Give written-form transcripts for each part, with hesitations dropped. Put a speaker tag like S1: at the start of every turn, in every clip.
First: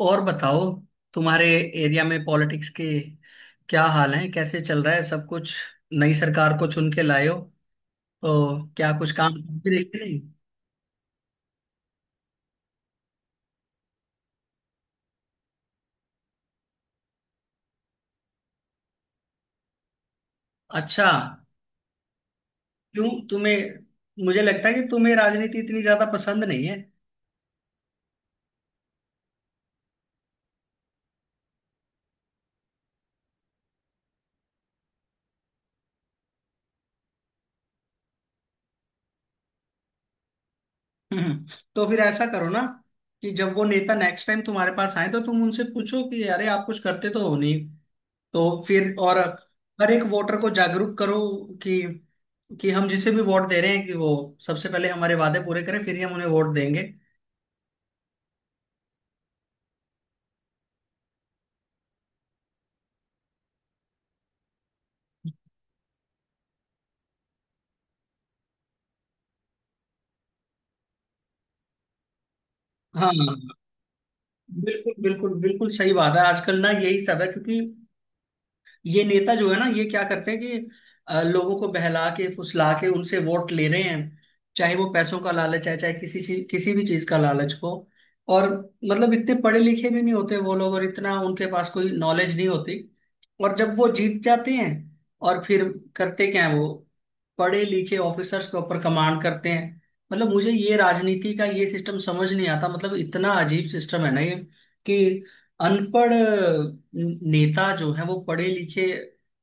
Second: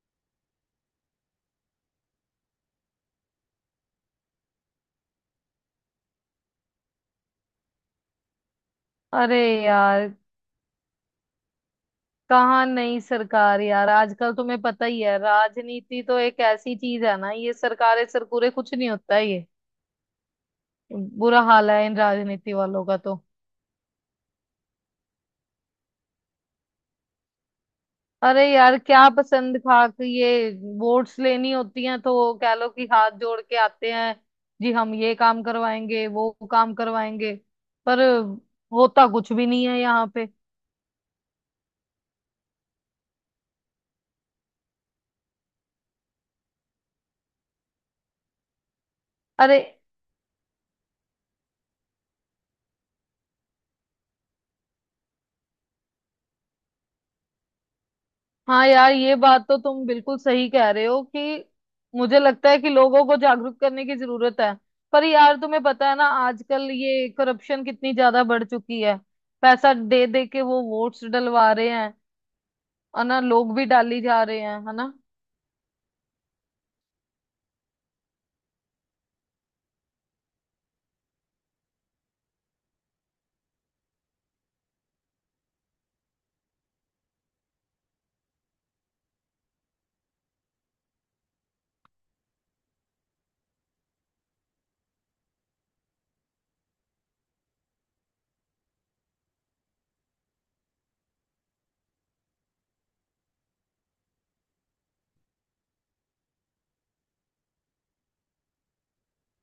S1: और बताओ तुम्हारे एरिया में पॉलिटिक्स के क्या हाल है। कैसे चल रहा है सब कुछ। नई सरकार को चुन के लाए हो तो क्या कुछ काम
S2: अरे
S1: भी देखते
S2: यार
S1: नहीं।
S2: कहाँ नई सरकार यार। आजकल तुम्हें पता ही है, राजनीति तो एक ऐसी चीज है ना, ये सरकारें सरकूरे कुछ नहीं होता है। ये
S1: अच्छा,
S2: बुरा हाल है इन राजनीति वालों का
S1: क्यों
S2: तो।
S1: तुम्हें मुझे लगता है कि तुम्हें राजनीति इतनी ज्यादा पसंद नहीं है।
S2: अरे यार क्या पसंद खा के, ये वोट्स लेनी होती हैं तो कह लो कि हाथ जोड़ के आते हैं, जी हम ये काम करवाएंगे वो काम करवाएंगे, पर होता कुछ भी नहीं है यहाँ पे।
S1: हम्म, तो फिर ऐसा करो ना कि जब वो नेता नेक्स्ट टाइम तुम्हारे पास आए तो तुम उनसे पूछो कि अरे आप कुछ करते तो हो नहीं। तो फिर और
S2: अरे
S1: हर एक वोटर को जागरूक करो कि कि हम जिसे भी वोट दे रहे हैं कि वो सबसे पहले हमारे वादे पूरे करें फिर ही हम उन्हें वोट देंगे।
S2: हाँ यार ये बात तो तुम बिल्कुल सही कह रहे हो कि मुझे लगता है कि लोगों को जागरूक करने की जरूरत है। पर यार तुम्हें पता है ना, आजकल ये करप्शन कितनी ज्यादा बढ़ चुकी है, पैसा दे दे के वो वोट्स डलवा रहे हैं और
S1: हाँ,
S2: ना लोग भी डाली जा रहे हैं, है ना।
S1: बिल्कुल बिल्कुल बिल्कुल सही बात है। आजकल ना यही सब है, क्योंकि ये नेता जो है ना ये क्या करते हैं कि लोगों को बहला के फुसला के उनसे वोट ले रहे हैं। चाहे वो पैसों का लालच है चाहे किसी भी चीज का लालच हो। और मतलब इतने पढ़े लिखे भी नहीं होते वो लोग, और इतना उनके पास कोई नॉलेज नहीं होती। और जब वो जीत जाते हैं और फिर करते क्या है वो, पढ़े लिखे ऑफिसर्स के ऊपर कमांड करते हैं। मतलब मुझे ये राजनीति का ये सिस्टम समझ नहीं आता। मतलब इतना अजीब सिस्टम है ना ये, कि अनपढ़ नेता जो है वो पढ़े लिखे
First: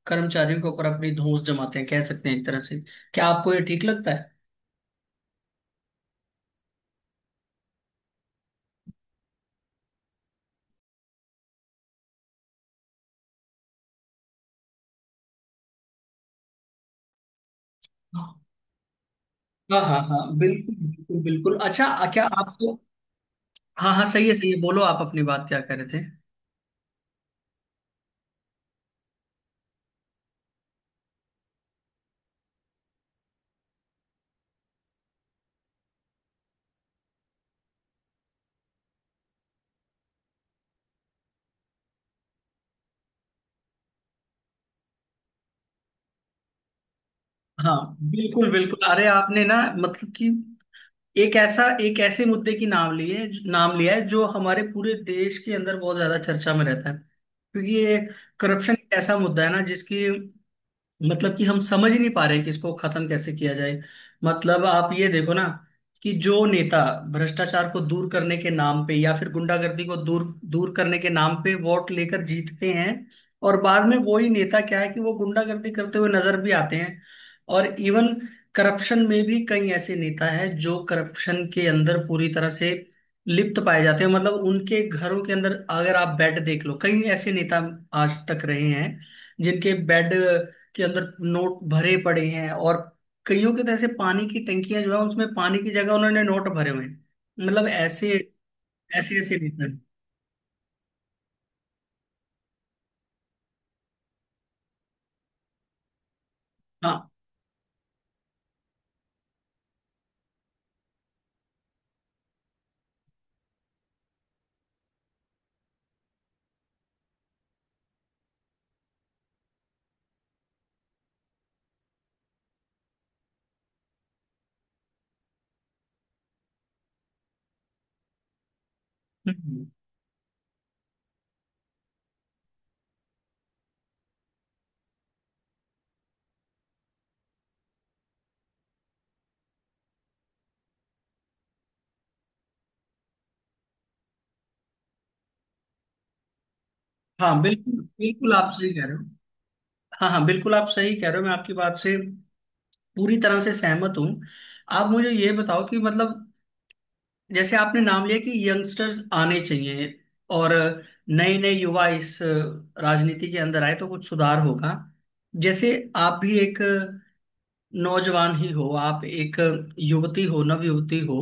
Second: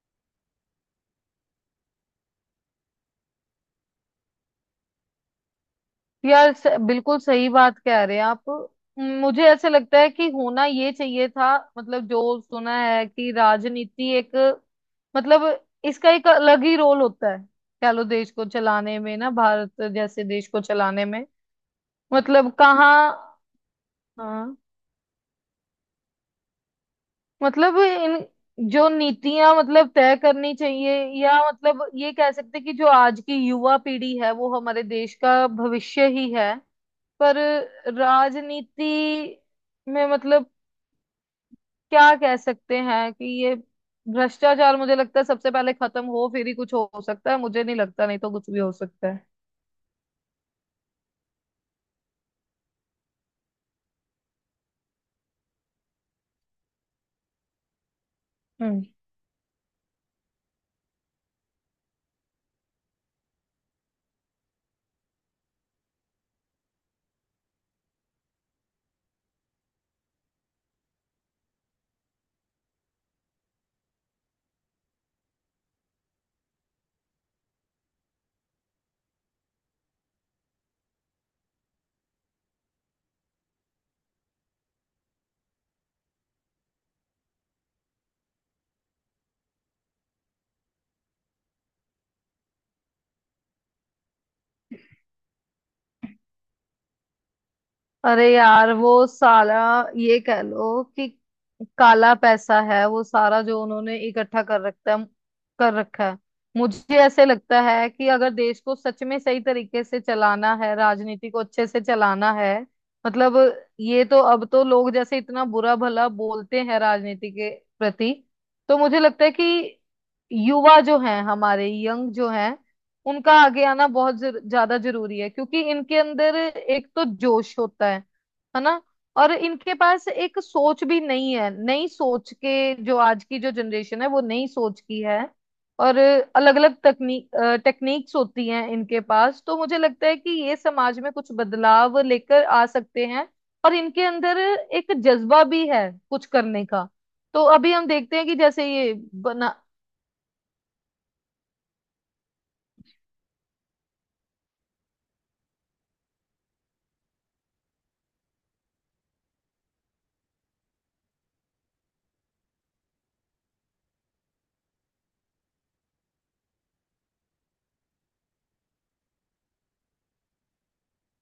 S1: कर्मचारियों के ऊपर अपनी धौंस जमाते हैं, कह सकते हैं एक तरह से। क्या आपको ये ठीक लगता है।
S2: यार बिल्कुल सही बात कह रहे हैं आप। मुझे ऐसे लगता है कि होना ये चाहिए था, मतलब जो सुना है कि राजनीति एक, मतलब इसका एक अलग ही रोल होता है, कह लो देश को चलाने में ना,
S1: हाँ
S2: भारत
S1: हाँ हाँ,
S2: जैसे देश को
S1: बिल्कुल
S2: चलाने
S1: बिल्कुल
S2: में।
S1: बिल्कुल अच्छा, क्या
S2: मतलब
S1: आपको
S2: कहाँ।
S1: हाँ हाँ, सही है सही
S2: हाँ
S1: है, बोलो आप अपनी बात क्या कर रहे थे।
S2: मतलब इन जो नीतियां मतलब तय करनी चाहिए, या मतलब ये कह सकते हैं कि जो आज की युवा पीढ़ी है वो हमारे देश का भविष्य ही है। पर राजनीति में मतलब क्या कह सकते हैं कि ये भ्रष्टाचार मुझे लगता है सबसे पहले खत्म हो, फिर ही कुछ हो सकता है, मुझे नहीं
S1: हाँ,
S2: लगता, नहीं तो
S1: बिल्कुल
S2: कुछ भी हो
S1: बिल्कुल अरे
S2: सकता है।
S1: आपने ना मतलब कि एक ऐसे मुद्दे की नाम ली है नाम लिया है जो हमारे पूरे देश के अंदर बहुत ज्यादा चर्चा में रहता है। क्योंकि ये करप्शन
S2: हम्म।
S1: एक ऐसा मुद्दा है ना जिसकी मतलब कि हम समझ ही नहीं पा रहे हैं कि इसको खत्म कैसे किया जाए। मतलब आप ये देखो ना कि जो नेता भ्रष्टाचार को दूर करने के नाम पे या फिर गुंडागर्दी को दूर दूर करने के नाम पे वोट लेकर जीतते हैं, और बाद में वही नेता क्या है कि वो गुंडागर्दी करते हुए नजर भी आते हैं। और इवन करप्शन में भी कई ऐसे नेता हैं जो करप्शन के अंदर पूरी तरह से लिप्त पाए जाते हैं। मतलब उनके घरों के अंदर अगर आप बेड देख लो, कई ऐसे नेता आज तक रहे हैं जिनके बेड के अंदर नोट भरे पड़े हैं, और कईयों के तो ऐसे पानी की टंकियां जो है उसमें पानी की जगह उन्होंने नोट भरे हुए हैं। मतलब ऐसे
S2: अरे यार वो
S1: ऐसे ऐसे नहीं
S2: सारा,
S1: सर।
S2: ये कह लो कि काला पैसा है वो सारा जो उन्होंने इकट्ठा कर रखा है। मुझे
S1: हाँ,
S2: ऐसे लगता है कि अगर देश को सच में सही तरीके से चलाना है, राजनीति को अच्छे से चलाना है, मतलब ये तो अब तो लोग जैसे इतना बुरा भला बोलते हैं राजनीति के प्रति, तो मुझे लगता है कि युवा जो हैं, हमारे यंग जो हैं, उनका आगे आना बहुत ज्यादा जरूरी है, क्योंकि इनके अंदर एक तो जोश होता है ना। और
S1: हम्म, हम्म।
S2: इनके पास एक सोच भी नहीं है, नई सोच के, जो आज की जो जनरेशन है वो नई सोच की है। और अलग अलग तकनीक टेक्निक्स होती हैं इनके पास, तो मुझे लगता है कि ये समाज में कुछ बदलाव लेकर आ सकते हैं, और इनके अंदर एक जज्बा भी है कुछ करने का।
S1: हाँ
S2: तो अभी
S1: बिल्कुल
S2: हम देखते हैं
S1: बिल्कुल,
S2: कि
S1: आप
S2: जैसे
S1: सही कह
S2: ये
S1: रहे हो।
S2: बना।
S1: हाँ हाँ बिल्कुल, आप सही कह रहे हो। मैं आपकी बात से पूरी तरह से सहमत हूँ। आप मुझे ये बताओ कि मतलब जैसे आपने नाम लिया कि यंगस्टर्स आने चाहिए, और नए नए युवा इस राजनीति के अंदर आए तो कुछ सुधार होगा। जैसे आप भी एक नौजवान ही हो, आप एक युवती हो, नव युवती हो।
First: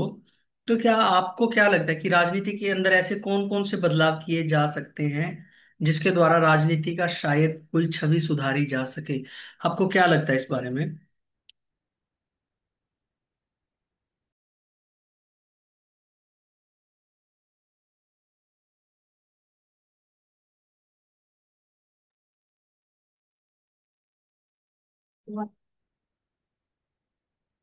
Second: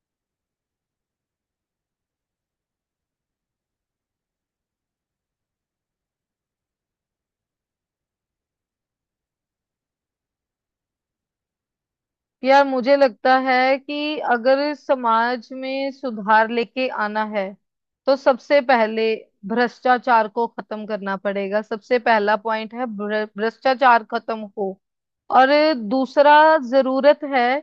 S1: तो क्या आपको क्या लगता है कि राजनीति के अंदर ऐसे कौन कौन से बदलाव किए जा सकते हैं जिसके द्वारा राजनीति का शायद कोई छवि सुधारी जा सके। आपको क्या लगता है इस बारे में।
S2: यार मुझे लगता है कि अगर समाज में सुधार लेके आना है तो सबसे पहले भ्रष्टाचार को खत्म करना पड़ेगा, सबसे पहला पॉइंट है भ्रष्टाचार खत्म हो। और दूसरा जरूरत है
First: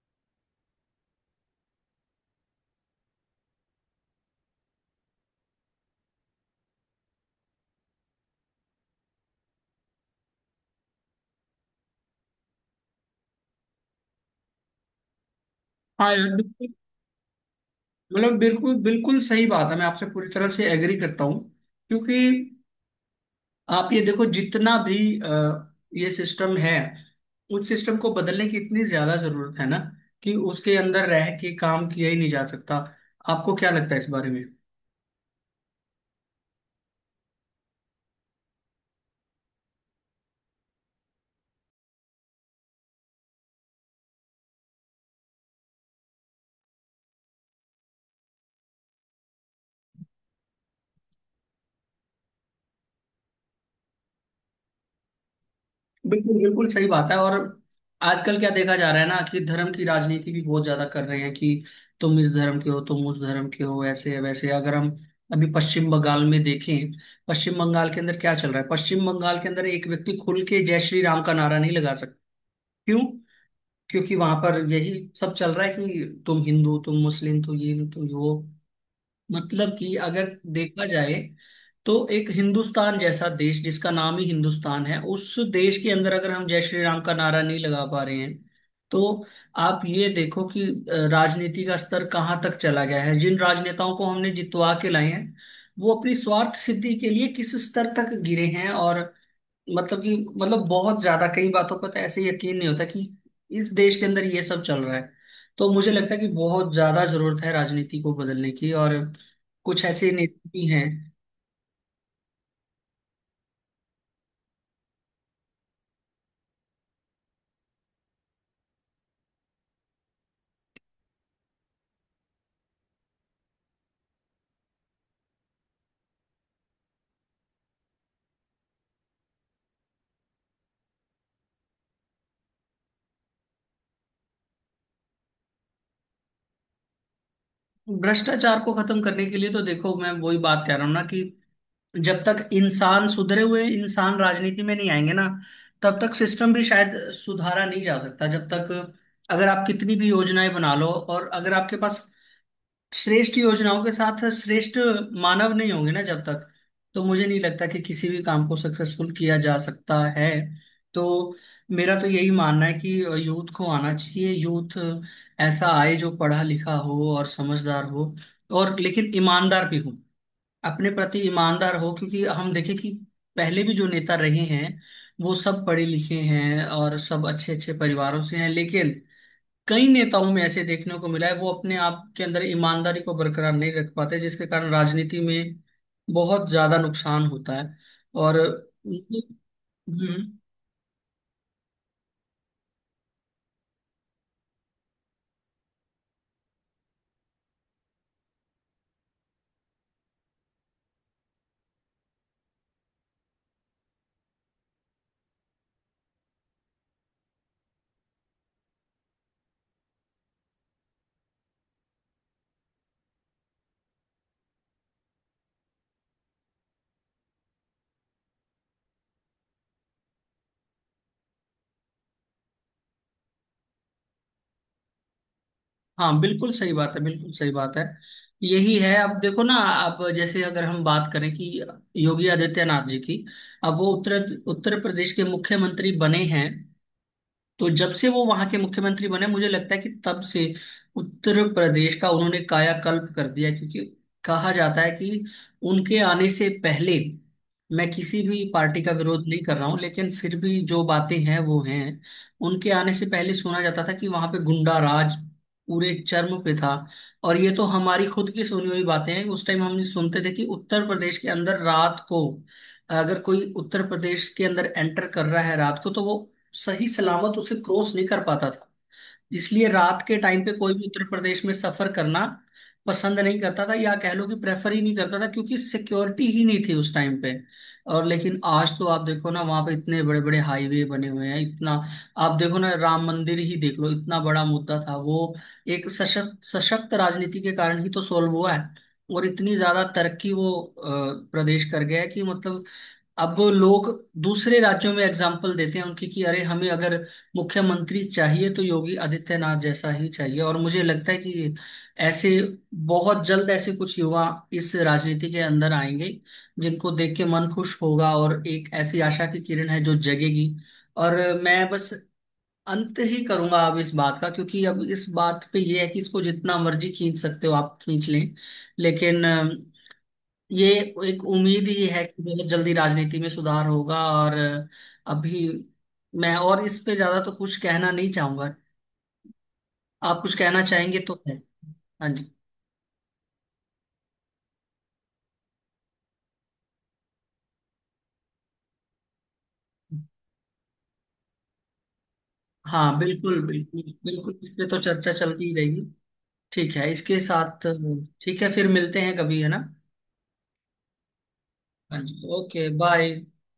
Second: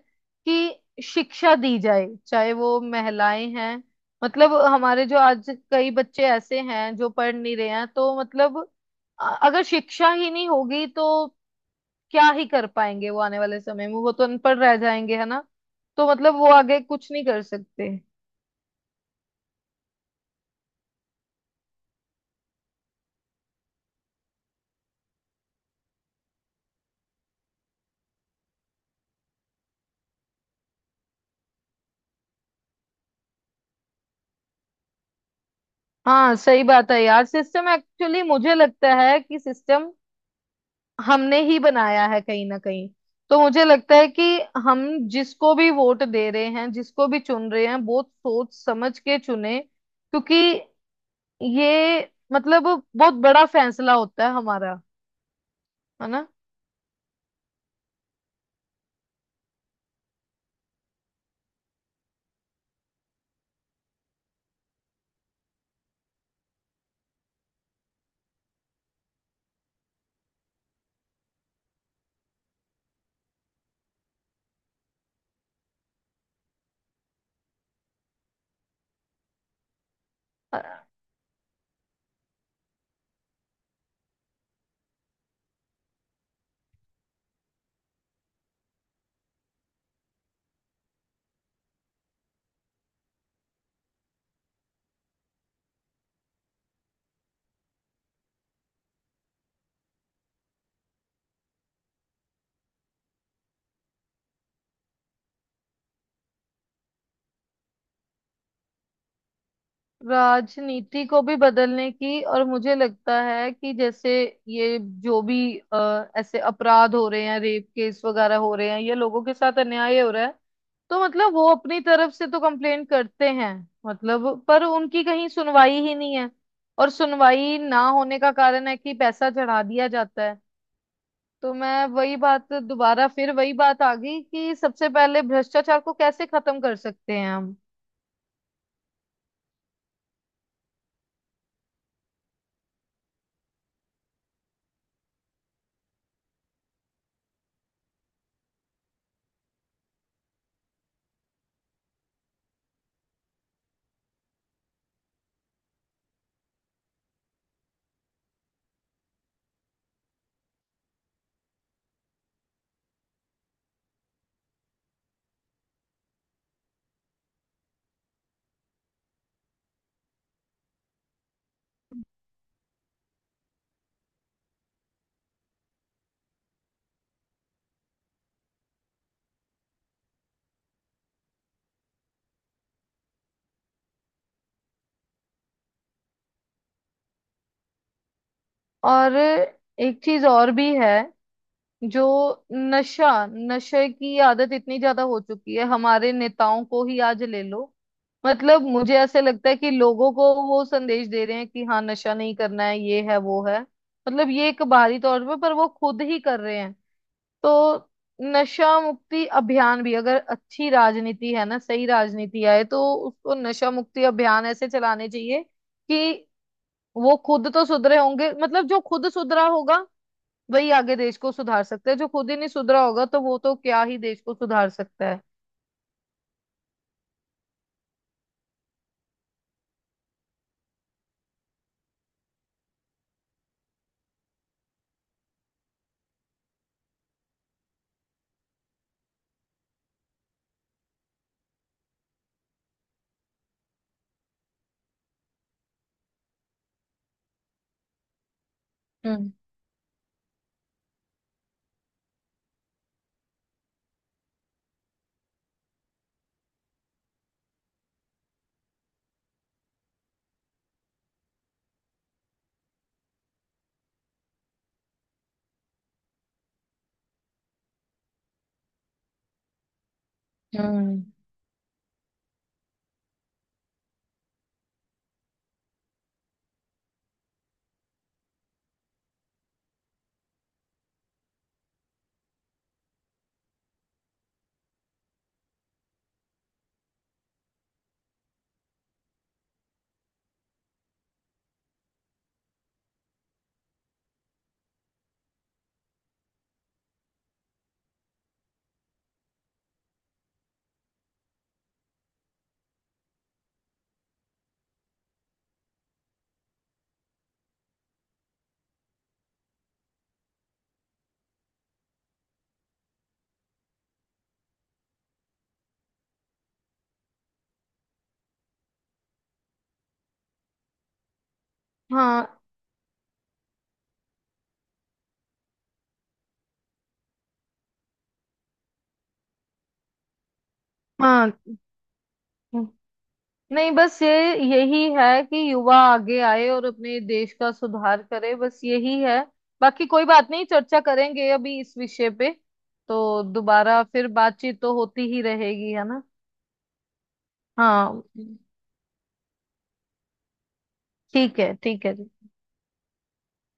S2: कि शिक्षा दी जाए, चाहे वो महिलाएं हैं, मतलब हमारे जो आज कई बच्चे ऐसे हैं जो पढ़ नहीं रहे हैं, तो मतलब अगर शिक्षा ही नहीं होगी तो क्या ही कर पाएंगे वो आने वाले समय में, वो तो अनपढ़ रह जाएंगे, है ना।
S1: हाँ
S2: तो मतलब
S1: यार
S2: वो
S1: बिल्कुल,
S2: आगे कुछ नहीं कर सकते।
S1: मतलब बिल्कुल बिल्कुल सही बात है। मैं आपसे पूरी तरह से एग्री करता हूँ, क्योंकि आप ये देखो, जितना भी ये सिस्टम है उस सिस्टम को बदलने की इतनी ज्यादा जरूरत है ना, कि उसके अंदर रह के काम किया ही नहीं जा सकता। आपको क्या लगता है इस बारे में।
S2: हाँ सही बात है यार, सिस्टम एक्चुअली मुझे लगता है कि सिस्टम हमने ही बनाया है कहीं ना कहीं। तो मुझे लगता है कि हम जिसको भी वोट दे रहे हैं, जिसको भी चुन रहे हैं, बहुत सोच समझ के चुने, क्योंकि ये मतलब बहुत बड़ा फैसला होता है हमारा, है ना।
S1: बिल्कुल बिल्कुल सही बात है। और आजकल क्या देखा जा रहा है ना कि धर्म की राजनीति भी बहुत ज्यादा कर रहे हैं कि तुम इस धर्म के हो तुम उस धर्म के हो, ऐसे है वैसे है। अगर हम अभी पश्चिम बंगाल में देखें, पश्चिम बंगाल के अंदर क्या चल रहा है, पश्चिम बंगाल के अंदर एक व्यक्ति खुल के जय श्री राम का नारा नहीं लगा सकता। क्यों? क्योंकि वहां पर यही सब चल रहा है कि तुम हिंदू तुम मुस्लिम तुम ये तुम वो। मतलब कि अगर देखा जाए तो एक हिंदुस्तान जैसा देश जिसका नाम ही हिंदुस्तान है, उस देश के अंदर अगर हम जय श्री राम का नारा नहीं लगा पा रहे हैं, तो आप ये देखो कि राजनीति का स्तर कहाँ तक चला गया है। जिन राजनेताओं को हमने जितवा के लाए हैं वो अपनी स्वार्थ सिद्धि के लिए किस स्तर तक गिरे हैं। और मतलब कि मतलब बहुत ज्यादा कई बातों पर तो ऐसे यकीन नहीं होता कि इस देश के अंदर ये सब चल रहा है। तो मुझे लगता है कि बहुत ज्यादा जरूरत है राजनीति को बदलने की, और कुछ ऐसे नेता भी हैं।
S2: राजनीति को भी बदलने की, और मुझे लगता है कि जैसे ये जो भी ऐसे अपराध हो रहे हैं, रेप केस वगैरह हो रहे हैं, या लोगों के साथ अन्याय हो रहा है, तो मतलब वो अपनी तरफ से तो कंप्लेन करते हैं, मतलब पर उनकी कहीं सुनवाई ही नहीं है। और सुनवाई ना होने का कारण है कि पैसा चढ़ा दिया जाता है। तो मैं वही बात दोबारा, फिर वही बात आ गई कि सबसे पहले भ्रष्टाचार को कैसे खत्म कर सकते हैं हम।
S1: भ्रष्टाचार को खत्म करने के लिए तो देखो मैं वही बात कह रहा हूँ ना कि जब तक इंसान सुधरे हुए इंसान राजनीति में नहीं आएंगे ना तब तक सिस्टम भी शायद सुधारा नहीं जा सकता। जब तक अगर आप कितनी भी योजनाएं बना लो, और अगर आपके पास श्रेष्ठ योजनाओं के साथ श्रेष्ठ मानव नहीं होंगे ना जब तक, तो मुझे नहीं लगता कि किसी भी काम को सक्सेसफुल किया जा सकता है। तो मेरा तो यही मानना है कि यूथ को आना चाहिए। यूथ ऐसा आए जो पढ़ा लिखा हो और समझदार हो, और लेकिन ईमानदार भी हो, अपने प्रति ईमानदार हो। क्योंकि हम देखें कि पहले भी जो नेता रहे हैं वो सब पढ़े लिखे हैं और सब अच्छे अच्छे परिवारों से हैं, लेकिन कई नेताओं में ऐसे देखने को मिला है वो अपने आप के अंदर ईमानदारी को बरकरार नहीं रख पाते, जिसके कारण राजनीति में बहुत ज्यादा नुकसान होता है। और
S2: और
S1: हम्म,
S2: एक चीज और भी है, जो नशा, नशे की आदत इतनी ज्यादा हो चुकी है, हमारे नेताओं को ही आज ले लो। मतलब मुझे ऐसे लगता है कि लोगों को वो संदेश दे रहे हैं कि हाँ नशा नहीं करना है, ये है वो है, मतलब ये एक बाहरी तौर पे, पर वो खुद ही कर रहे हैं। तो नशा मुक्ति अभियान भी अगर अच्छी राजनीति है ना, सही राजनीति आए, तो उसको नशा मुक्ति अभियान ऐसे चलाने चाहिए कि वो खुद तो सुधरे होंगे, मतलब जो खुद सुधरा होगा वही आगे देश को सुधार सकता है, जो खुद ही नहीं सुधरा होगा तो वो तो क्या ही देश को सुधार सकता है।
S1: हाँ बिल्कुल सही बात है, बिल्कुल सही बात है। यही है, अब देखो ना, अब जैसे अगर हम बात करें कि योगी आदित्यनाथ जी की, अब वो उत्तर उत्तर प्रदेश के मुख्यमंत्री बने हैं। तो जब से वो वहां के मुख्यमंत्री बने मुझे लगता है कि तब से उत्तर प्रदेश का उन्होंने कायाकल्प कर दिया। क्योंकि कहा जाता है कि उनके आने से पहले, मैं किसी भी पार्टी का विरोध
S2: हम्म।
S1: नहीं कर रहा हूं लेकिन फिर भी जो बातें हैं वो हैं, उनके आने से पहले सुना जाता था कि वहां पे गुंडा राज पूरे चर्म पे था। और ये तो हमारी खुद की सुनी हुई बातें हैं, उस टाइम हम सुनते थे कि उत्तर प्रदेश के अंदर रात को, अगर कोई उत्तर प्रदेश के अंदर एंटर कर रहा है रात को तो वो सही सलामत उसे क्रॉस नहीं कर पाता था। इसलिए रात के टाइम पे कोई भी
S2: हम्म।
S1: उत्तर प्रदेश में सफर करना पसंद नहीं करता था, या कह लो कि प्रेफर ही नहीं करता था, क्योंकि सिक्योरिटी ही नहीं थी उस टाइम पे। और लेकिन आज तो आप देखो ना, वहां पे इतने बड़े बड़े हाईवे बने हुए हैं, इतना आप देखो ना, राम मंदिर ही देख लो, इतना बड़ा मुद्दा था वो, एक सशक्त सशक्त राजनीति के कारण ही तो सॉल्व हुआ है। और इतनी ज्यादा तरक्की वो प्रदेश कर गया है कि मतलब अब लोग दूसरे राज्यों में एग्जाम्पल देते हैं उनकी कि अरे हमें अगर मुख्यमंत्री चाहिए तो योगी आदित्यनाथ जैसा ही चाहिए। और मुझे लगता है कि ऐसे बहुत जल्द ऐसे कुछ युवा इस राजनीति के अंदर आएंगे जिनको देख के मन खुश होगा, और एक ऐसी आशा की किरण है जो जगेगी। और मैं बस अंत ही करूंगा अब इस बात का, क्योंकि अब इस बात पे ये है कि इसको जितना मर्जी खींच सकते हो आप खींच लें, लेकिन ये एक उम्मीद ही है कि
S2: हाँ।
S1: बहुत जल्दी राजनीति में सुधार होगा। और अभी मैं और इस पे ज्यादा तो कुछ कहना नहीं चाहूंगा। आप कुछ कहना चाहेंगे तो
S2: हाँ।
S1: है। हाँ जी।
S2: हम्म। नहीं बस ये, यही है कि युवा आगे आए और अपने देश का सुधार करे, बस यही है, बाकी कोई बात नहीं चर्चा करेंगे अभी इस विषय पे।
S1: हाँ,
S2: तो
S1: बिल्कुल बिल्कुल
S2: दोबारा फिर
S1: बिल्कुल इस
S2: बातचीत
S1: पे
S2: तो
S1: तो
S2: होती
S1: चर्चा
S2: ही
S1: चलती ही
S2: रहेगी,
S1: रहेगी।
S2: है ना।
S1: ठीक है, इसके साथ
S2: हाँ
S1: ठीक है, फिर मिलते हैं कभी, है ना।
S2: ठीक है, ठीक है।
S1: हाँ जी, ओके बाय।